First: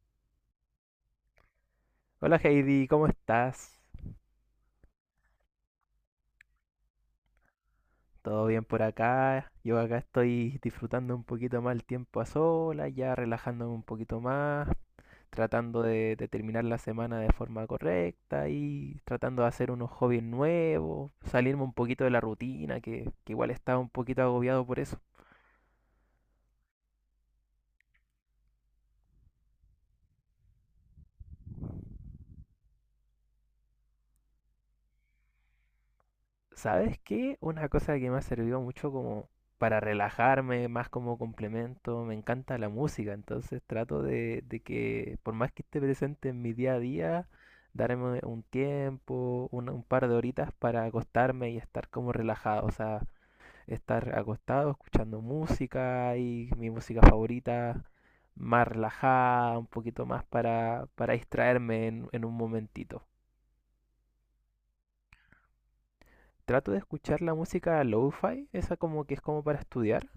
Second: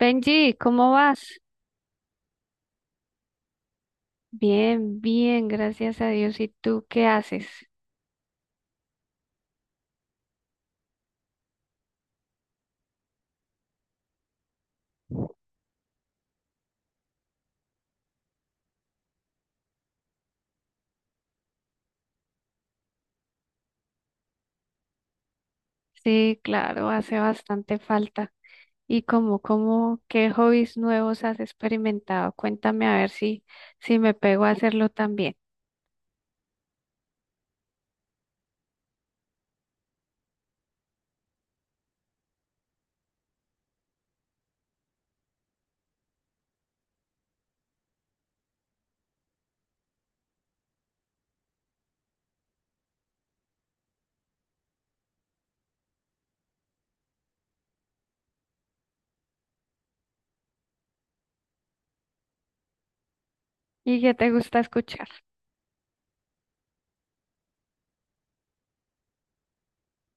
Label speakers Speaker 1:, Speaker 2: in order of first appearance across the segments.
Speaker 1: Benji, ¿cómo vas?
Speaker 2: Hola Heidi, ¿cómo estás?
Speaker 1: Bien, bien, gracias a Dios. ¿Y tú qué haces?
Speaker 2: ¿Todo bien por acá? Yo acá estoy disfrutando un poquito más el tiempo a solas, ya relajándome un poquito más, tratando de terminar la semana de forma correcta y tratando de hacer unos hobbies nuevos, salirme un poquito de la rutina, que igual estaba un poquito agobiado por eso.
Speaker 1: Sí, claro, hace bastante falta. ¿Y qué hobbies nuevos has experimentado? Cuéntame a ver si me pego a hacerlo también.
Speaker 2: ¿Sabes qué? Una cosa que me ha servido mucho como para relajarme, más como complemento, me encanta la música, entonces trato de que por más que esté presente en mi día a día, darme un tiempo, un par de horitas para acostarme y estar como relajado, o sea, estar acostado escuchando música y mi música favorita más relajada, un poquito más para distraerme en un momentito.
Speaker 1: ¿Y qué te gusta escuchar?
Speaker 2: Trato de escuchar la música lo-fi, esa como que es como para estudiar.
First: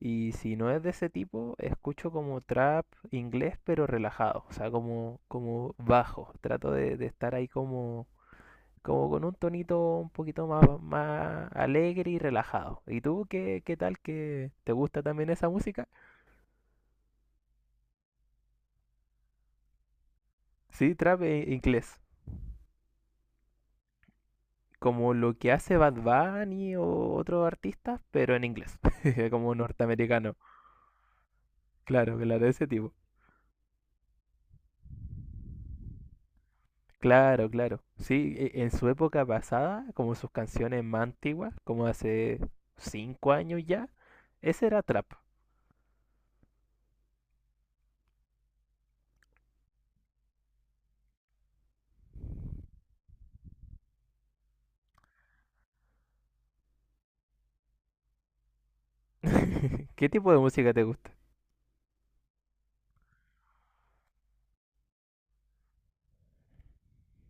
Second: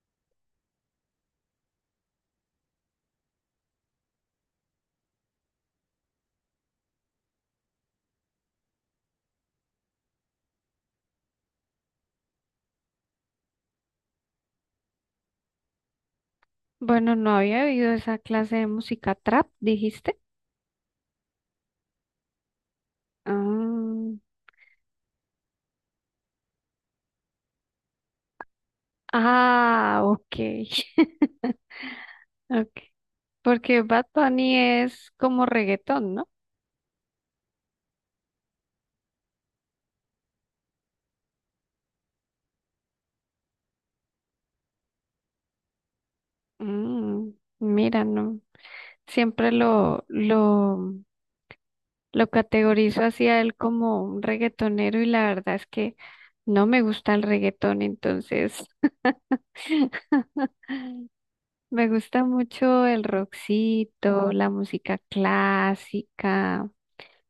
Speaker 2: Y si no es de ese tipo, escucho como trap inglés, pero relajado, o sea, como bajo. Trato de estar ahí como, como con un tonito un poquito más, más alegre y relajado. ¿Y tú qué, qué tal que te gusta también esa música?
Speaker 1: Bueno, no había oído esa clase de música trap, dijiste.
Speaker 2: Sí, inglés,
Speaker 1: Ah,
Speaker 2: como lo que hace Bad Bunny o otros artistas, pero en inglés, como
Speaker 1: ah, ok.
Speaker 2: norteamericano. Claro, claro, de ese
Speaker 1: Ok.
Speaker 2: tipo.
Speaker 1: Porque Bad Bunny es como reggaetón, ¿no?
Speaker 2: Claro, claro. Sí, en su época pasada, como sus canciones más antiguas, como hace 5 años ya, ese era trap.
Speaker 1: Mm, mira, no. Siempre lo categorizo así a él como un reggaetonero y la verdad es que no me gusta el reggaetón, entonces
Speaker 2: ¿Qué tipo de música te gusta?
Speaker 1: me gusta mucho el rockcito, la música clásica,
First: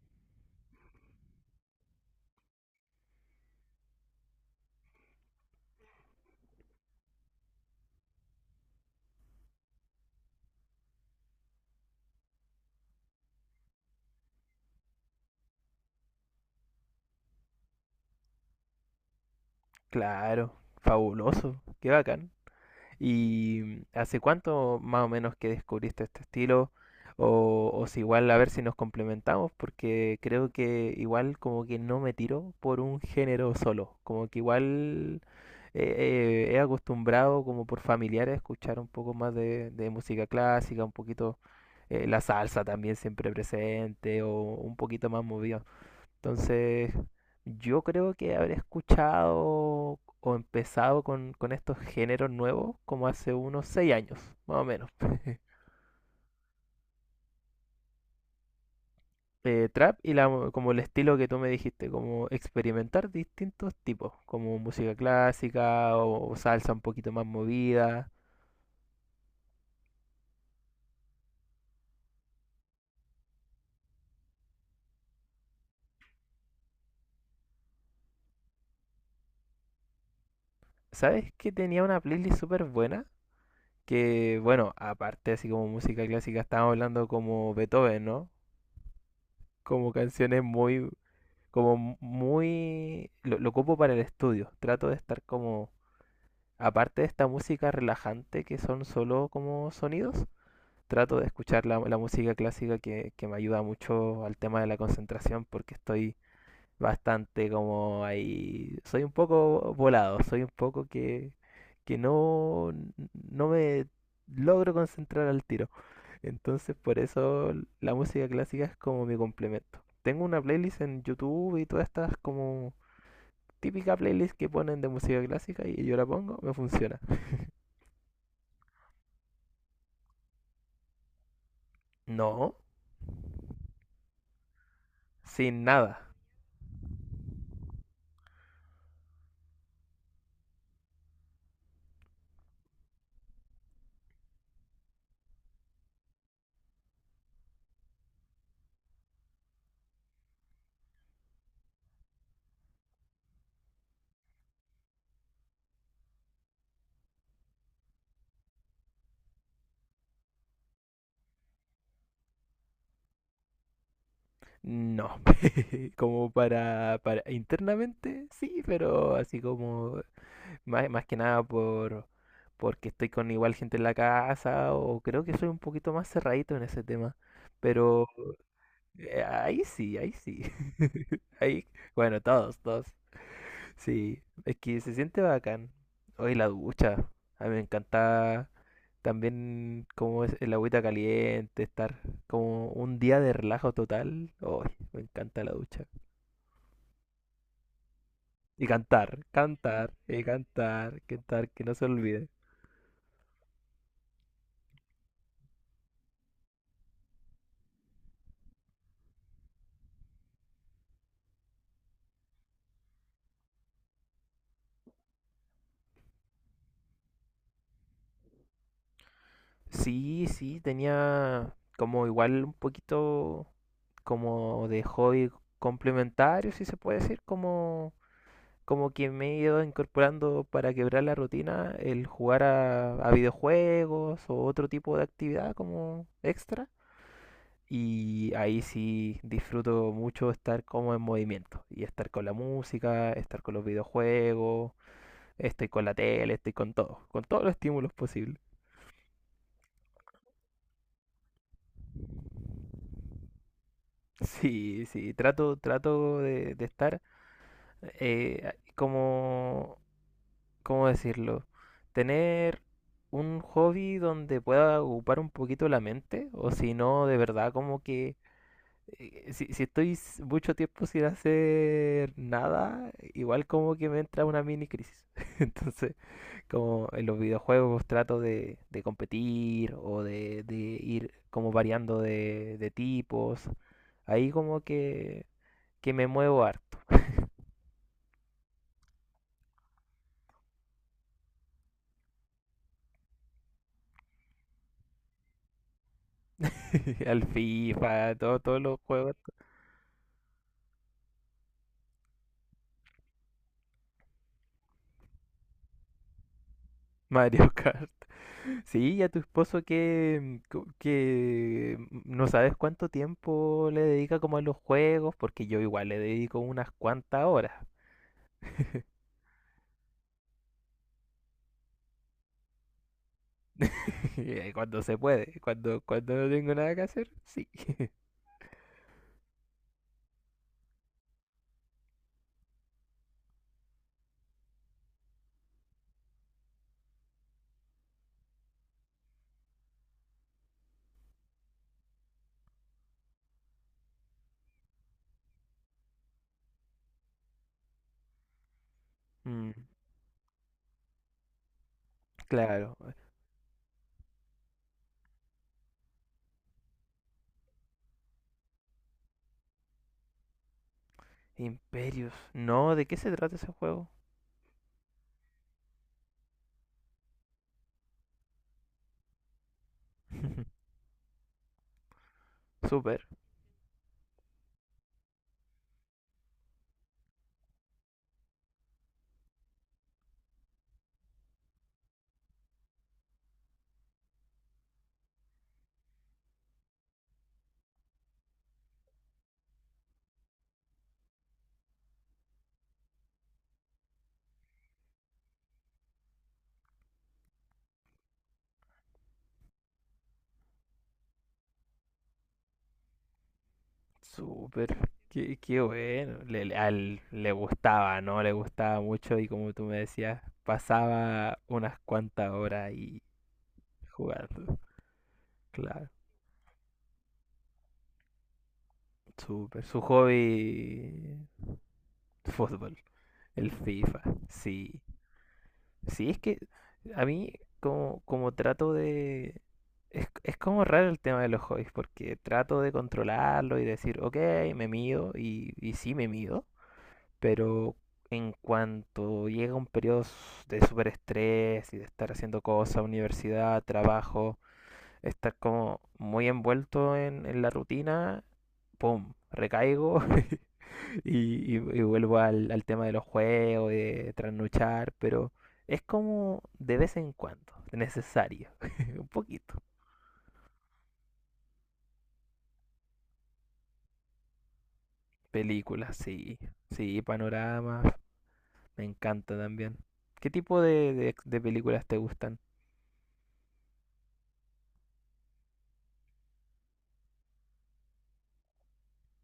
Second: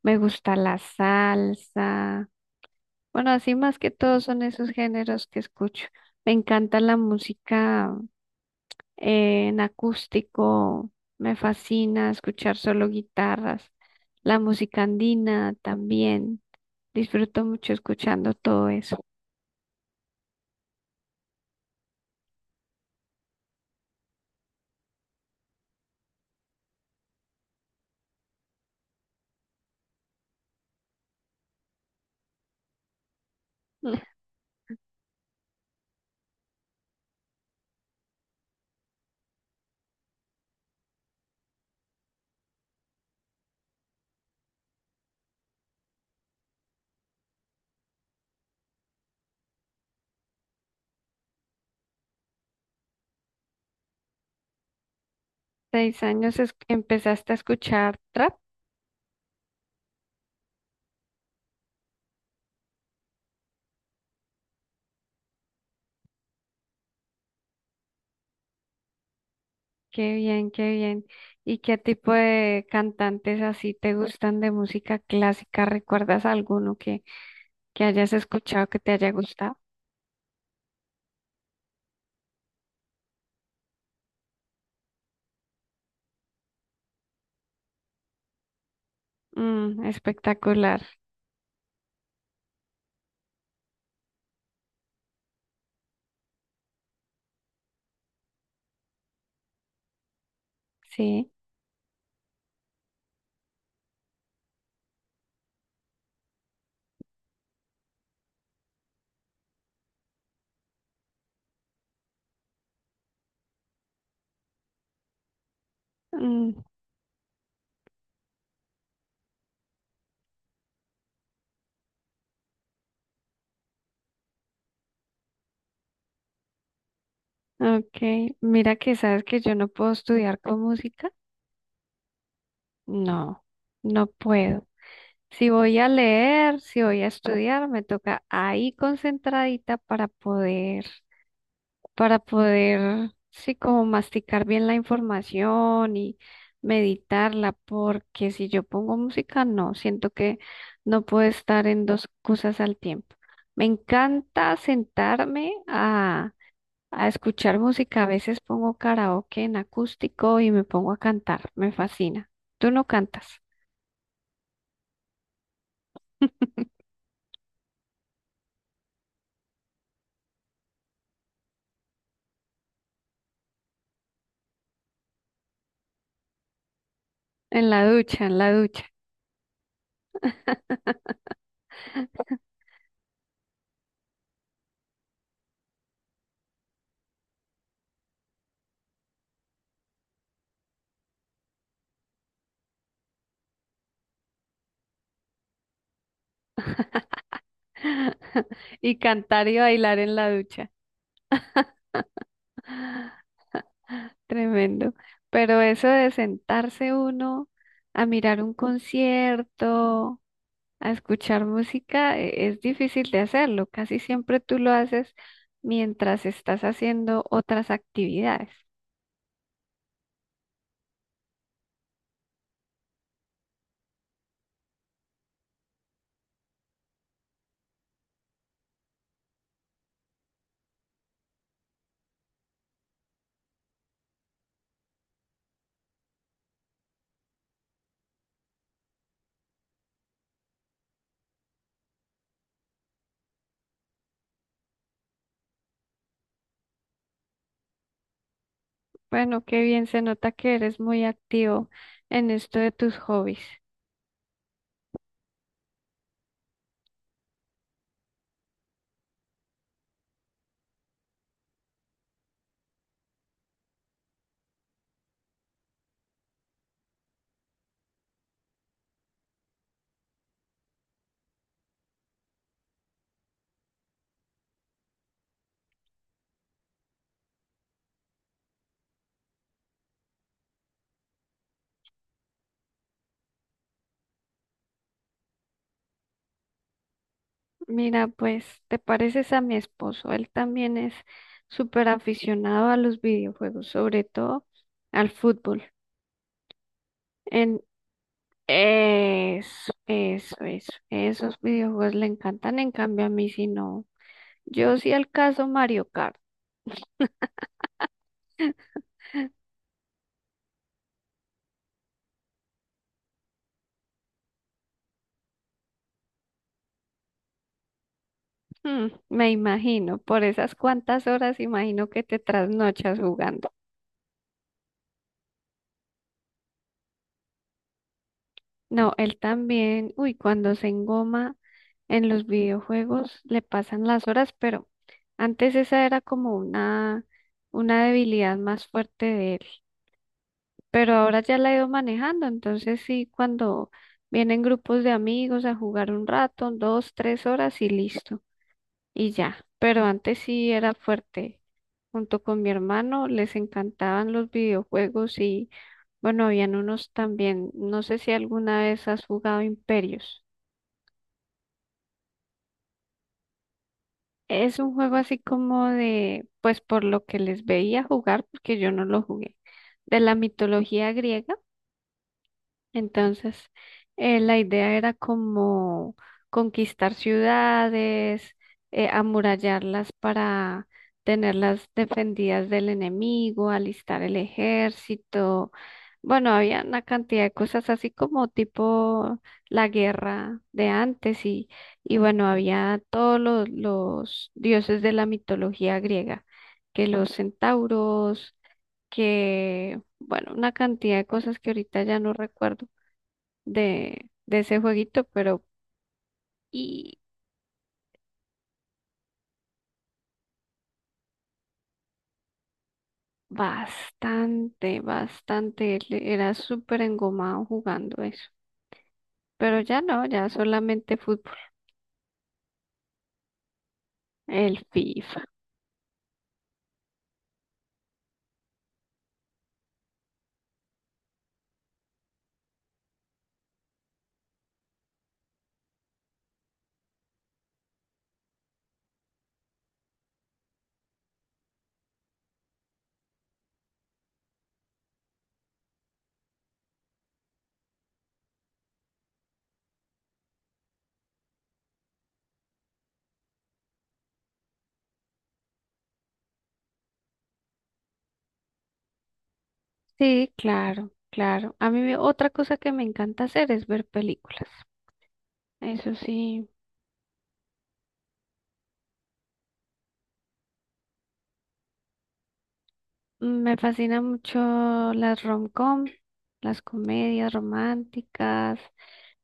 Speaker 1: me gusta la salsa. Bueno, así más que todo son esos géneros que escucho. Me encanta la música en acústico, me fascina escuchar solo guitarras, la música andina también, disfruto mucho escuchando todo eso.
Speaker 2: Claro, fabuloso, qué bacán. ¿Y hace cuánto más o menos que descubriste este estilo? O si igual a ver si nos complementamos, porque creo que igual como que no me tiro por un género solo, como que igual he acostumbrado como por familiares a escuchar un poco más de música clásica, un poquito la salsa también siempre presente o un poquito más movido. Entonces, yo creo que habré escuchado o empezado con estos géneros nuevos como hace unos 6 años, más o menos.
Speaker 1: Seis años empezaste a escuchar trap,
Speaker 2: Eh, trap y la, como el estilo que tú me dijiste, como experimentar distintos tipos, como música clásica o salsa un poquito más movida.
Speaker 1: qué bien, qué bien. ¿Y qué tipo de cantantes así te gustan de música clásica? ¿Recuerdas alguno que hayas escuchado que te haya gustado?
Speaker 2: ¿Sabes que tenía una playlist súper buena? Que bueno, aparte así como música clásica, estábamos hablando como Beethoven, ¿no?
Speaker 1: Mm,
Speaker 2: Como canciones
Speaker 1: espectacular,
Speaker 2: muy, como muy... Lo ocupo para el estudio. Trato de estar como... Aparte de esta música relajante que son solo como sonidos, trato de
Speaker 1: sí.
Speaker 2: escuchar la, la música clásica que me ayuda mucho al tema de la concentración porque estoy bastante como ahí... Soy un poco volado, soy un poco que no me logro concentrar al tiro.
Speaker 1: Mm,
Speaker 2: Entonces por eso la música clásica es como mi complemento. Tengo una playlist en YouTube y todas estas como típica playlist que ponen de música clásica y yo la pongo, me funciona.
Speaker 1: ok, mira que sabes que yo no puedo estudiar con música.
Speaker 2: No,
Speaker 1: No, no puedo. Si
Speaker 2: sin
Speaker 1: voy a
Speaker 2: nada.
Speaker 1: leer, si voy a estudiar, me toca ahí concentradita para poder, sí, como masticar bien la información y meditarla, porque si yo pongo música, no, siento que no puedo estar en dos cosas al tiempo. Me encanta sentarme a escuchar música. A veces pongo karaoke en acústico y me pongo a cantar. Me fascina. ¿Tú no cantas?
Speaker 2: No, como para internamente sí, pero así como más, más que nada por porque estoy con igual gente en la casa o creo que soy un poquito más cerradito en ese tema.
Speaker 1: En la
Speaker 2: Pero
Speaker 1: ducha, en la ducha.
Speaker 2: ahí sí, ahí sí. Ahí, bueno, todos, todos. Sí, es que se siente bacán. Hoy la ducha. A mí me encanta también como es el agüita caliente, estar como un día de relajo total. Oh, me encanta la ducha.
Speaker 1: Y cantar y bailar en
Speaker 2: Y
Speaker 1: la ducha.
Speaker 2: cantar, cantar, que no se olvide.
Speaker 1: Tremendo. Pero eso de sentarse uno a mirar un concierto, a escuchar música, es difícil de hacerlo. Casi siempre tú lo haces mientras estás haciendo otras actividades.
Speaker 2: Sí, sí, tenía como igual un poquito como de hobby complementario, si se puede decir, como, como que me he ido incorporando para quebrar la rutina el jugar a videojuegos o otro tipo de actividad como extra. Y ahí sí disfruto mucho estar como en movimiento y estar con la música, estar con los videojuegos, estoy con la tele, estoy con todo, con todos los estímulos posibles.
Speaker 1: Bueno, qué bien se nota que eres muy activo en esto de tus hobbies.
Speaker 2: Sí, sí, trato de estar, como, ¿cómo decirlo? Tener un hobby donde pueda ocupar un poquito la mente, o si no, de verdad como que si, si estoy mucho tiempo sin hacer nada, igual como que me entra una mini crisis. Entonces, como en los videojuegos trato de competir o de ir como variando de tipos, ahí como que me muevo harto.
Speaker 1: Mira, pues te pareces a mi esposo. Él también es súper aficionado a los videojuegos, sobre todo al fútbol.
Speaker 2: Al
Speaker 1: En
Speaker 2: FIFA, todo, todos los juegos,
Speaker 1: eso. Esos videojuegos le encantan, en cambio a mí sí no. Yo sí al caso Mario Kart.
Speaker 2: Mario Kart. Sí, y a tu esposo que, que no sabes cuánto tiempo le dedica como a los juegos, porque yo igual le dedico unas cuantas horas,
Speaker 1: Mm, me imagino, por esas cuantas horas imagino que te trasnochas jugando.
Speaker 2: cuando se puede, cuando no tengo nada que hacer, sí.
Speaker 1: No, él también, uy, cuando se engoma en los videojuegos le pasan las horas, pero antes esa era como una debilidad más fuerte de él, pero ahora ya la he ido manejando, entonces sí, cuando vienen grupos de amigos a jugar un rato, dos, tres horas y listo, y ya,
Speaker 2: Mm,
Speaker 1: pero antes sí era fuerte. Junto con mi
Speaker 2: claro,
Speaker 1: hermano les encantaban los videojuegos y bueno, habían unos también. No sé si alguna vez has jugado Imperios.
Speaker 2: Imperios, no, ¿de qué se trata ese juego?
Speaker 1: Es un juego así como de, pues por lo que les veía jugar, porque yo no lo jugué, de la mitología griega.
Speaker 2: Súper,
Speaker 1: Entonces, la idea era como conquistar ciudades, amurallarlas para tenerlas defendidas del enemigo, alistar el ejército. Bueno, había una cantidad de cosas así como tipo la guerra de antes y bueno, había todos los dioses de la mitología griega, que los centauros, que, bueno, una cantidad de cosas que ahorita ya no recuerdo de ese
Speaker 2: súper,
Speaker 1: jueguito, pero
Speaker 2: qué bueno,
Speaker 1: y
Speaker 2: le gustaba, ¿no? Le gustaba mucho y como tú me decías, pasaba unas cuantas horas ahí jugando,
Speaker 1: bastante, bastante, él
Speaker 2: claro.
Speaker 1: era súper engomado jugando eso. Pero
Speaker 2: Súper.
Speaker 1: ya
Speaker 2: Su
Speaker 1: no, ya solamente
Speaker 2: hobby,
Speaker 1: fútbol,
Speaker 2: fútbol, el FIFA.
Speaker 1: el
Speaker 2: Sí.
Speaker 1: FIFA.
Speaker 2: Sí, es que a mí como, como trato de... es como raro el tema de los hobbies, porque trato de controlarlo y decir, ok, me mido, y sí me mido, pero en cuanto llega un periodo de súper estrés y de estar haciendo cosas, universidad, trabajo, estar como muy envuelto en la rutina, ¡pum! Recaigo. Y vuelvo al, al tema de los juegos, y de trasnochar, pero es como de vez en cuando, necesario, un poquito.
Speaker 1: Sí, claro, claro. A mí me- otra cosa que me encanta hacer es ver películas. Eso
Speaker 2: Películas, sí,
Speaker 1: sí,
Speaker 2: sí, panoramas, me encanta también. ¿Qué tipo de películas te gustan?
Speaker 1: mm, me fascina mucho las rom-com, las comedias románticas.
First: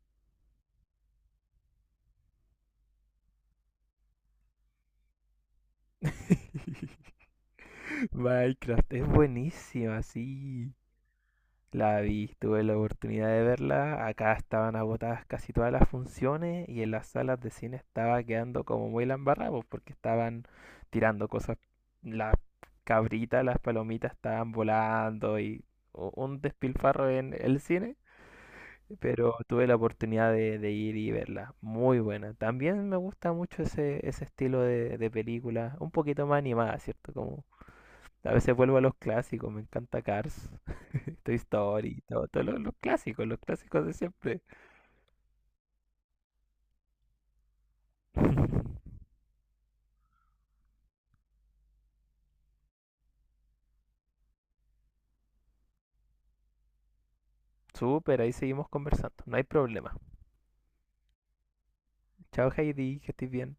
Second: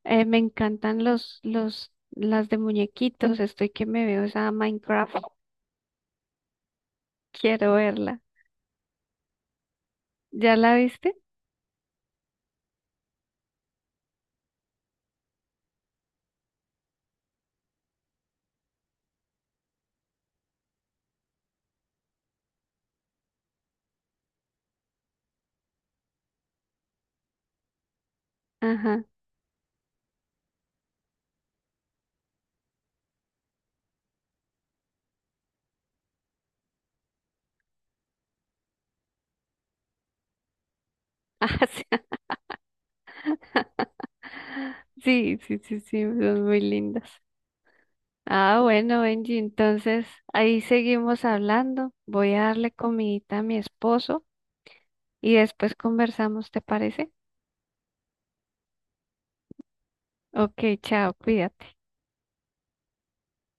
Speaker 1: Me encantan las de muñequitos. Estoy que me veo esa Minecraft. Quiero verla.
Speaker 2: Minecraft, es buenísima,
Speaker 1: ¿Ya
Speaker 2: sí.
Speaker 1: la viste?
Speaker 2: La vi, tuve la oportunidad de verla. Acá estaban agotadas casi todas las funciones y en las salas de cine estaba quedando como muy la embarrada, pues, porque estaban tirando cosas. Las cabritas, las palomitas estaban volando y un despilfarro en el cine.
Speaker 1: Ajá.
Speaker 2: Pero tuve la oportunidad de ir y verla. Muy buena. También me gusta mucho ese, ese estilo de película, un poquito más animada, ¿cierto? Como a veces vuelvo a los clásicos, me encanta Cars, Toy Story, todo, los clásicos de siempre.
Speaker 1: Ah, sí, sí, sí, sí, sí, son muy lindas. Ah, bueno, Benji, entonces ahí seguimos hablando. Voy a darle comidita a mi esposo y después conversamos, ¿te parece?
Speaker 2: Súper, ahí seguimos conversando, no hay problema.
Speaker 1: Ok, chao, cuídate.
Speaker 2: Chao Heidi, que estés bien.